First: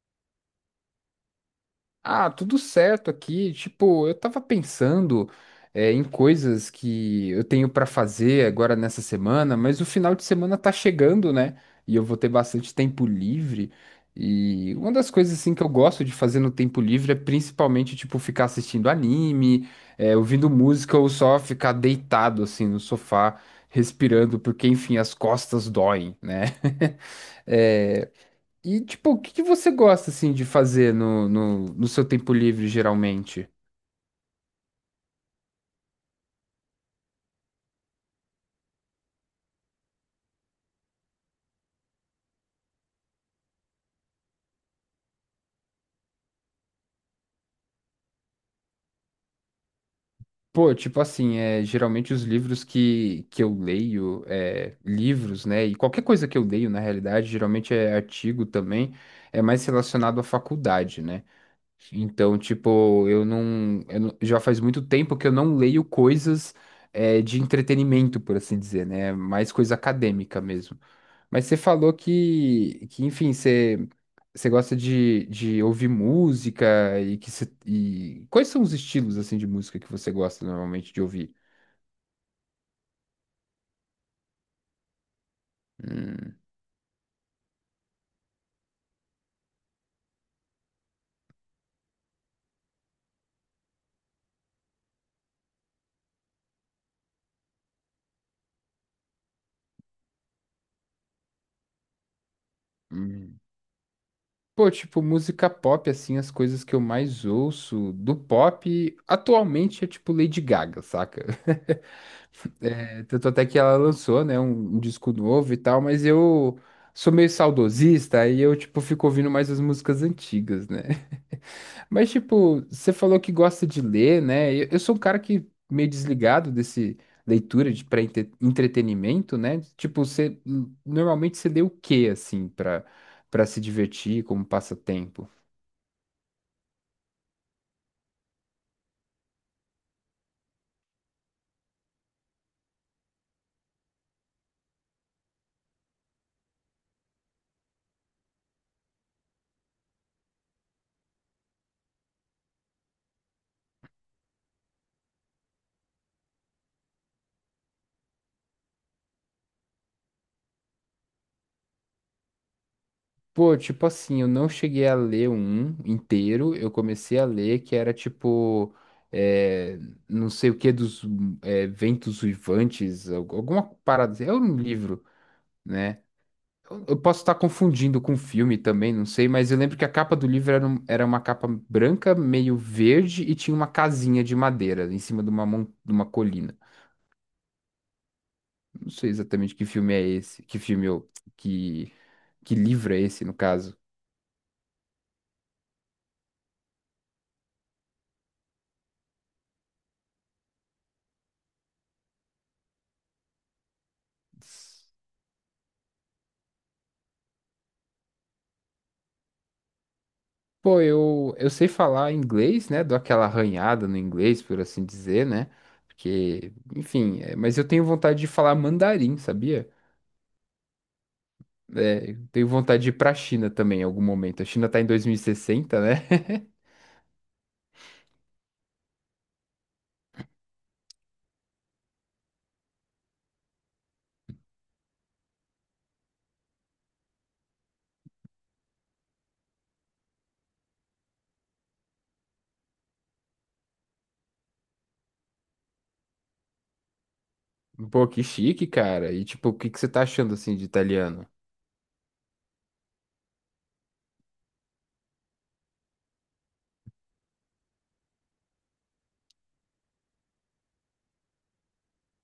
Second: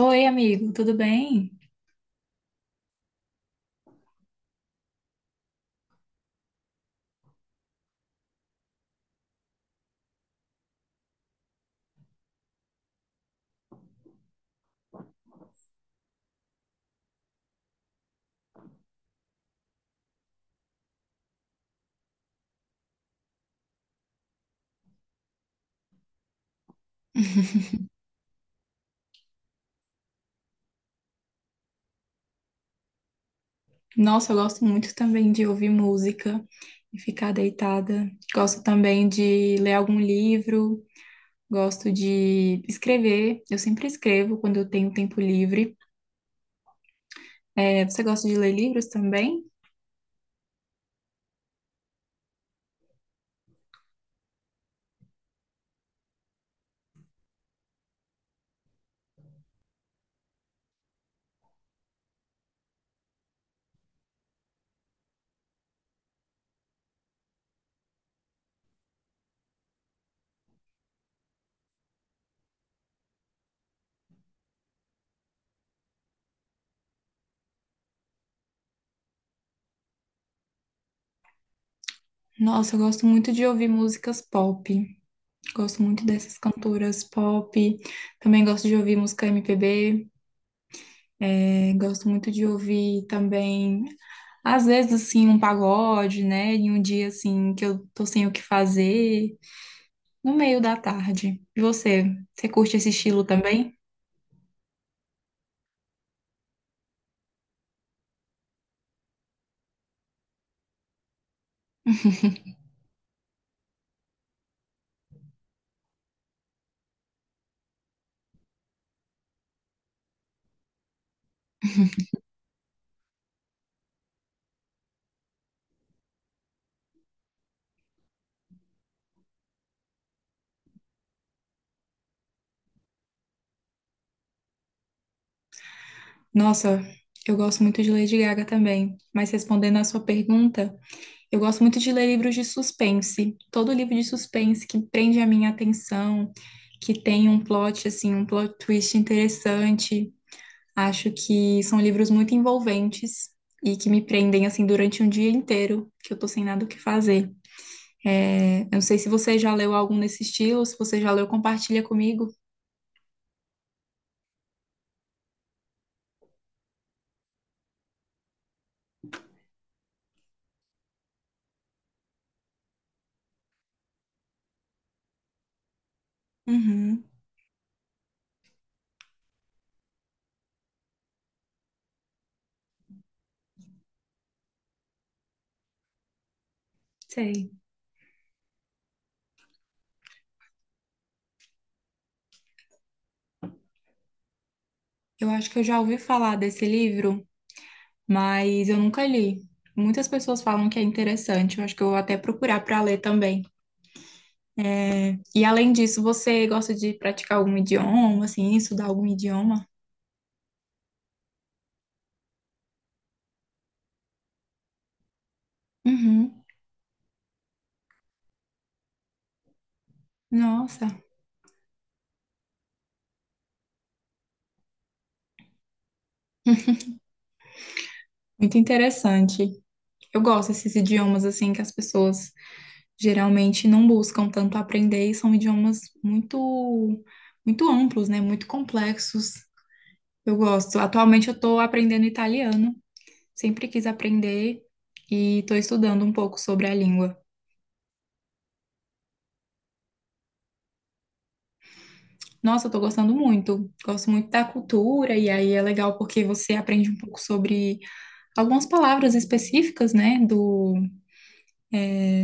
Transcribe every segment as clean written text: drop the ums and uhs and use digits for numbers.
Oi, amigo, tudo bem? Ah, tudo certo aqui. Tipo, eu tava pensando, em coisas que eu tenho pra fazer agora nessa semana, mas o final de semana tá chegando, né? E eu vou ter bastante tempo livre. E uma das coisas assim que eu gosto de fazer no tempo livre é principalmente tipo ficar assistindo anime, ouvindo música ou só ficar deitado assim no sofá, respirando, porque enfim, as costas doem, né? É, e, tipo, o que que você gosta, assim, de fazer no seu tempo livre, geralmente? Nossa, eu gosto muito também de ouvir música e ficar deitada. Gosto também de ler algum livro, gosto de escrever. Eu sempre escrevo quando eu tenho tempo livre. É, você gosta de ler livros também? Pô, tipo assim, geralmente os livros que eu leio, livros, né, e qualquer coisa que eu leio, na realidade, geralmente é artigo também, é mais relacionado à faculdade, né? Então, tipo, eu não- já faz muito tempo que eu não leio coisas, de entretenimento, por assim dizer, né? É, mais coisa acadêmica mesmo. Mas você falou que, enfim, você. Você gosta de ouvir música e quais são os estilos assim de música que você gosta normalmente de ouvir? Nossa, eu gosto muito de ouvir músicas pop. Gosto muito dessas Hum. cantoras pop. Também gosto de ouvir música MPB. É, gosto muito de ouvir também às vezes, assim, um pagode, né? Em um dia, assim, que eu tô sem o que fazer, no meio da tarde. E você? Você curte esse estilo Hum. também? Pô, tipo, música pop, assim, as coisas que eu mais ouço do pop atualmente é tipo Lady Gaga, saca? É, tanto até que ela lançou, né, um disco novo e tal, mas eu sou meio saudosista, aí eu, tipo, fico ouvindo mais as músicas antigas, né? Mas, tipo, você falou que gosta de ler, né? Eu sou um cara que meio desligado desse leitura de para entretenimento, né? Tipo, você normalmente você lê o quê assim para se divertir como passatempo? Nossa, eu gosto muito de Lady Gaga também. Mas respondendo à sua pergunta, eu gosto muito de ler livros de suspense. Todo livro de suspense que prende a minha atenção, que tem um plot, assim, um plot twist interessante. Acho que são livros muito envolventes e que me prendem, assim, durante um dia inteiro, que eu tô sem nada o que fazer. É, eu não sei se você já leu algum nesse estilo, se você já leu, compartilha comigo. Pô, tipo assim, eu não cheguei a ler um inteiro, eu comecei a ler que era tipo é, não sei o que dos ventos uivantes, alguma parada assim. É um livro, né? Eu Uhum, posso estar confundindo com o filme também, não sei, mas eu lembro que a capa do livro era, era uma capa branca, meio verde, e tinha uma casinha de madeira em cima de de uma colina. sei. Não sei exatamente que, que livro é esse, no caso. Eu acho que eu já ouvi falar desse livro, mas eu nunca li. Muitas pessoas falam que é interessante, eu acho que eu vou até procurar para ler também. E além disso, você gosta de praticar algum idioma, assim, estudar algum idioma? Pô, eu sei falar inglês, né? Dou aquela arranhada no inglês, por assim dizer, né? Uhum. Porque, enfim, mas eu tenho vontade de falar mandarim, sabia? Nossa, É, eu tenho vontade de ir pra China também em algum momento. A China tá em 2060, né? muito interessante. Eu gosto desses idiomas assim que as pessoas geralmente não buscam tanto aprender e são idiomas muito, muito amplos, né? Muito complexos. Eu gosto. Atualmente eu estou aprendendo italiano, sempre quis aprender e estou estudando um pouco sobre a língua. Pô, que chique, cara. E tipo, o que que você tá achando assim de italiano? Nossa, eu tô gostando muito. Gosto muito da cultura, e aí é legal porque você aprende um pouco sobre algumas palavras específicas, né? Do,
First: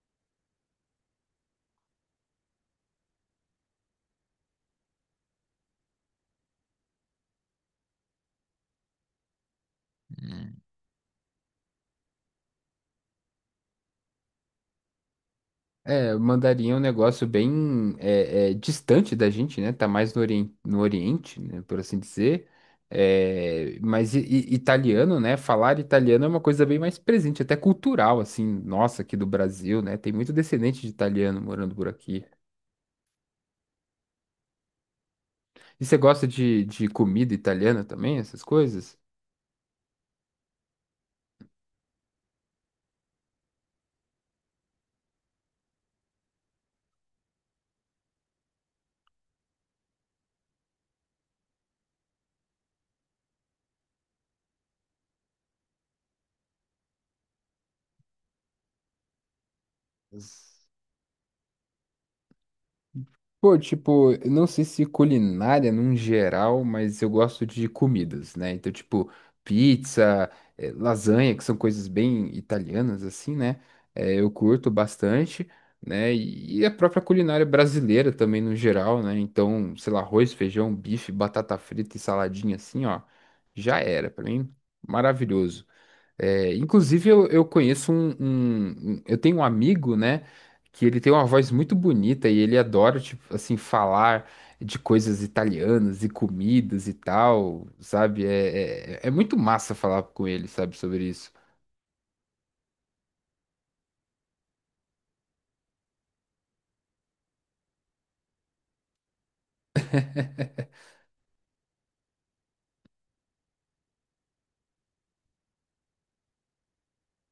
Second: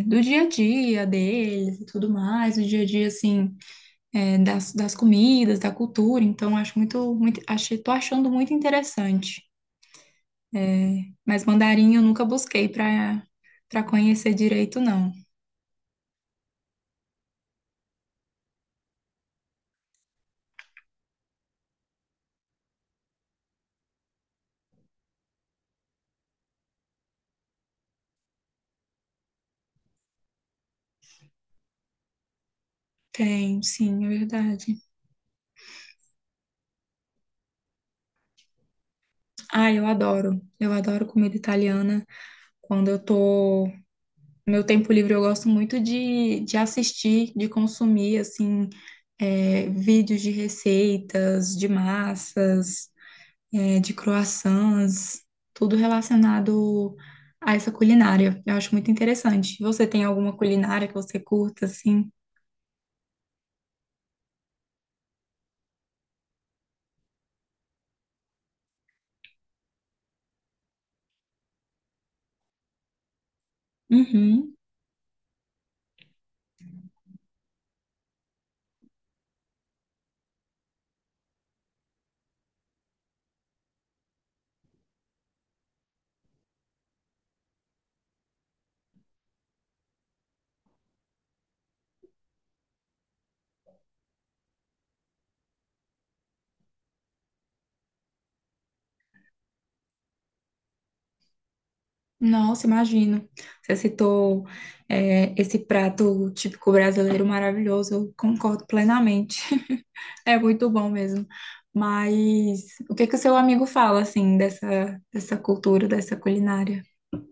do dia a dia deles e tudo mais. O dia a dia, assim, das comidas, da cultura, então acho muito, muito achei, tô achando muito interessante. Hum. Mas mandarim eu nunca busquei para conhecer direito, não. É, o mandarim é um negócio bem distante da gente, né? Tá mais no Oriente, no Oriente, né? Por assim dizer. É, mas italiano, né? Falar italiano é uma coisa bem mais presente, até cultural, assim, nossa, aqui do Brasil, né? Tem muito descendente de italiano morando por aqui. Tem, sim, é verdade. E você gosta de comida italiana também, essas coisas? Ah, eu adoro. Eu adoro comida italiana. Quando eu tô no meu tempo livre, eu gosto muito de assistir, de consumir, assim, é, vídeos de receitas, de massas, é, de croissants, tudo relacionado a essa culinária. Eu acho muito interessante. Você tem alguma culinária que você curta, assim? Pô, tipo, eu não sei se culinária num geral, mas eu gosto de comidas, né? Então, tipo, pizza, eh, lasanha, que são coisas bem italianas, assim, né? Eh, eu Uhum. curto bastante, né? E a própria culinária brasileira também no geral, né? Então, sei lá, arroz, feijão, bife, batata frita e saladinha assim, ó. Já era, pra mim, maravilhoso. É, inclusive, eu conheço um, eu tenho um amigo, né? Que ele tem uma voz muito bonita e ele adora, tipo, assim, falar de coisas italianas e comidas e tal, sabe? É muito massa falar com ele, sabe, sobre isso. Nossa, imagino. Você citou, é, esse prato típico brasileiro maravilhoso. Eu concordo plenamente. É muito bom mesmo. Mas o que que o seu amigo fala, assim, dessa cultura, dessa culinária?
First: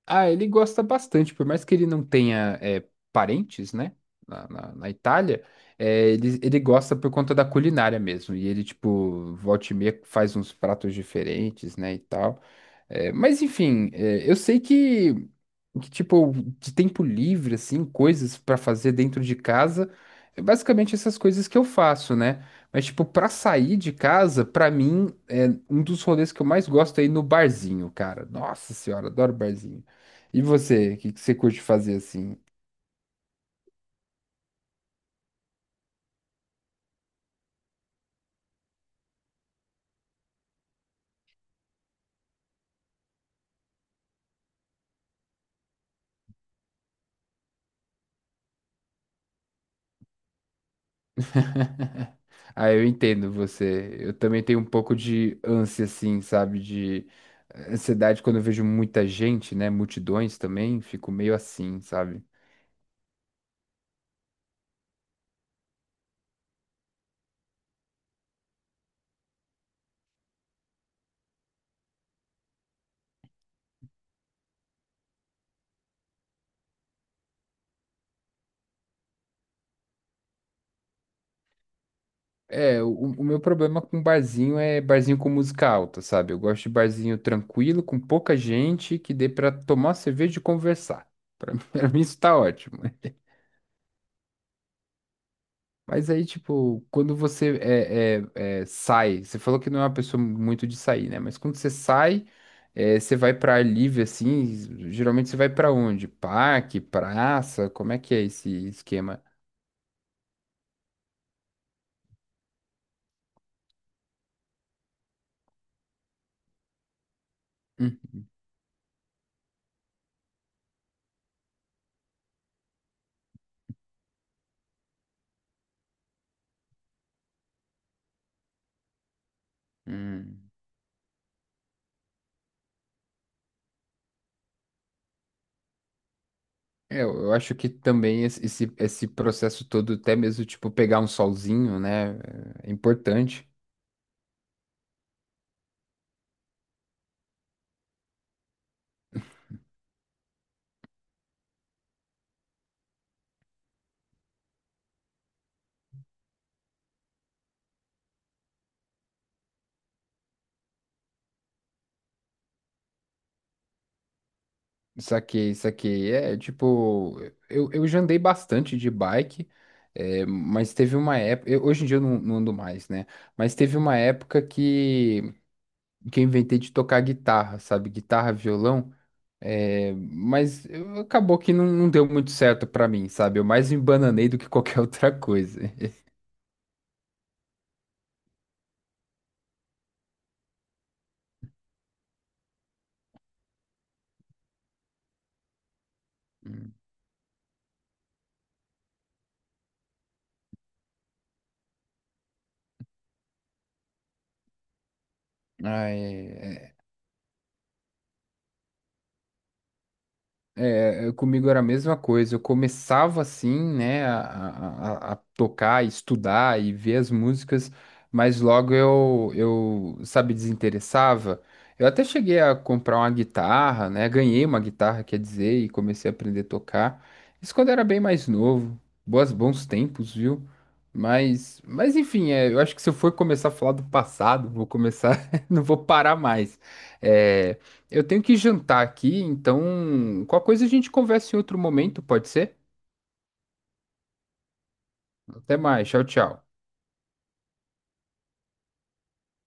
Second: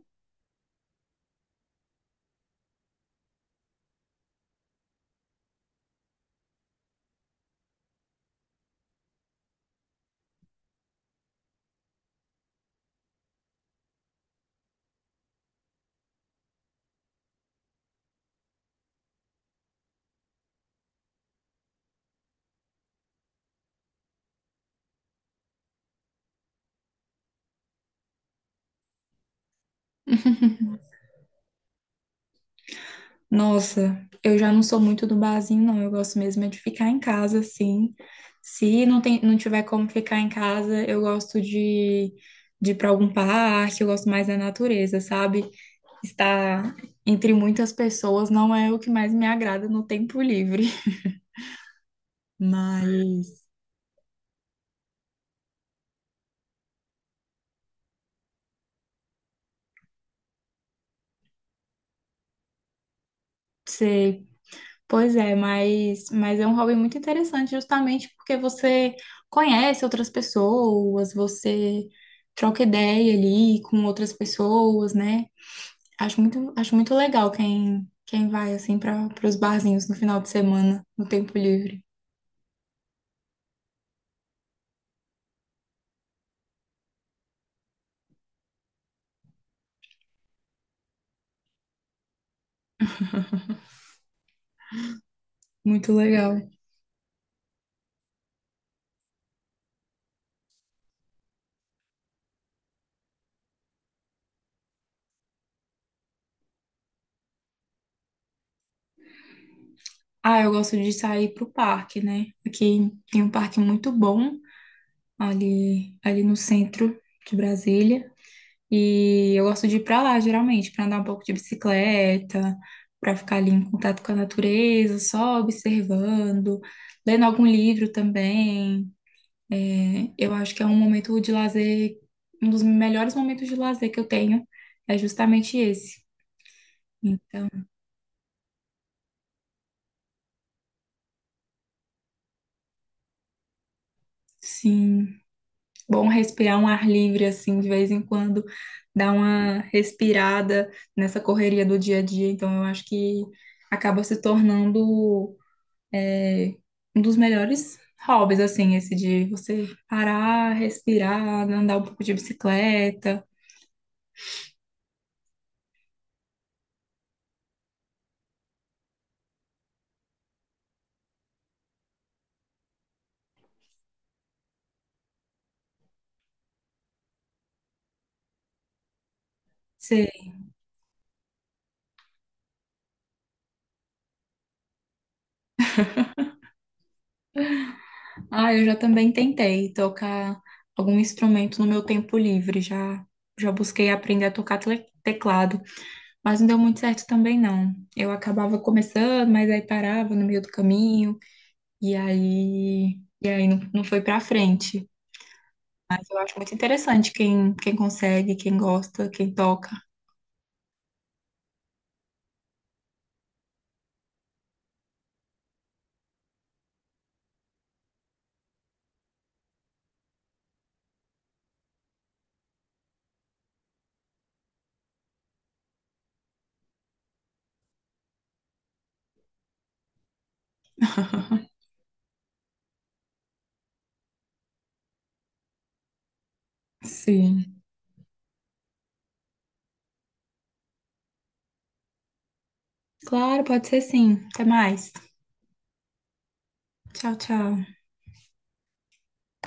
Ah, ele gosta bastante, por mais que ele não tenha parentes, né, na Itália, ele gosta por conta da culinária mesmo, e ele, tipo, volta e meia faz uns pratos diferentes, né, e tal. É, mas, enfim, eu sei tipo, de tempo livre, assim, coisas pra fazer dentro de casa, é basicamente essas coisas que eu faço, né? Mas, tipo, pra sair de casa, pra mim, é um dos rolês que eu mais gosto é ir no barzinho, cara. Nossa senhora, adoro barzinho. E você, o que que você curte fazer assim? Nossa, eu já não sou muito do barzinho, não. Eu gosto mesmo é de ficar em casa, sim. Se não tem, não tiver como ficar em casa, eu gosto de ir para algum parque, eu gosto mais da natureza, sabe? Estar entre muitas pessoas não é o que mais me agrada no tempo livre. Ah, eu entendo Mas, você. Eu também tenho um pouco de ânsia, assim, sabe? De ansiedade quando eu vejo muita gente, né? Multidões também, fico meio assim, sabe? sei. Pois é, mas é um hobby muito interessante, justamente porque você conhece outras pessoas, você troca ideia ali com outras pessoas, né? Acho muito legal quem, quem vai assim para os barzinhos no final de semana, no tempo livre. É, o meu problema com barzinho é barzinho com música alta, sabe? Eu gosto de barzinho tranquilo, com pouca gente, que dê pra tomar cerveja e conversar. Pra mim, pra mim isso tá ótimo, né? Muito Mas aí, legal. tipo, quando você sai, você falou que não é uma pessoa muito de sair, né? Mas quando você sai, você vai pra ar livre, assim, geralmente você vai pra onde? Parque, praça, como é que é esse esquema? Ah, eu gosto de sair pro parque, né? Aqui tem um parque muito bom ali, ali no centro de Hum. Brasília. E eu gosto de ir pra lá, geralmente, para andar um pouco de bicicleta, para ficar ali em contato com a natureza, só observando, lendo algum livro também. Né? Eu Hum. acho que é um momento de lazer, um dos melhores momentos de lazer que eu tenho é justamente esse. É, eu Então, acho que também esse processo todo, até mesmo, tipo, pegar um solzinho, né, é importante. sim, bom respirar um ar livre assim de vez em quando, dar uma respirada nessa correria do dia a dia. Então, eu acho que acaba se tornando é, um dos melhores hobbies assim, esse de você parar, respirar, andar um pouco de bicicleta. Saquei, saquei. É, tipo, eu já andei bastante de bike, mas teve uma época, hoje em dia eu não ando mais, né, mas teve uma época que eu inventei de tocar guitarra, sabe, guitarra, violão, Você acabou que não deu muito certo pra mim, sabe, eu mais me embananei do que qualquer outra coisa. ah, eu já também tentei tocar algum instrumento no meu tempo livre. Já, já busquei aprender a tocar teclado, mas não deu muito certo também não. Eu acabava começando, mas aí parava no meio do caminho e aí não, não foi pra frente. Eu acho muito Ai, interessante quem consegue, quem gosta, quem toca. É, comigo era a mesma coisa. Eu começava assim, né, a tocar, estudar e ver as músicas, mas logo eu, sabe, desinteressava. Eu até cheguei a comprar uma guitarra, né, ganhei uma guitarra, quer dizer, e comecei a aprender a tocar. Isso quando era bem mais novo. Bons tempos, viu? Mas, enfim, eu acho que se eu for começar a falar do passado, vou começar, não vou parar mais. É, Sim. eu tenho que jantar aqui, então qualquer coisa a gente conversa em outro momento, pode ser? Claro, pode ser sim. Até mais. Até mais, tchau, tchau. Tchau, tchau.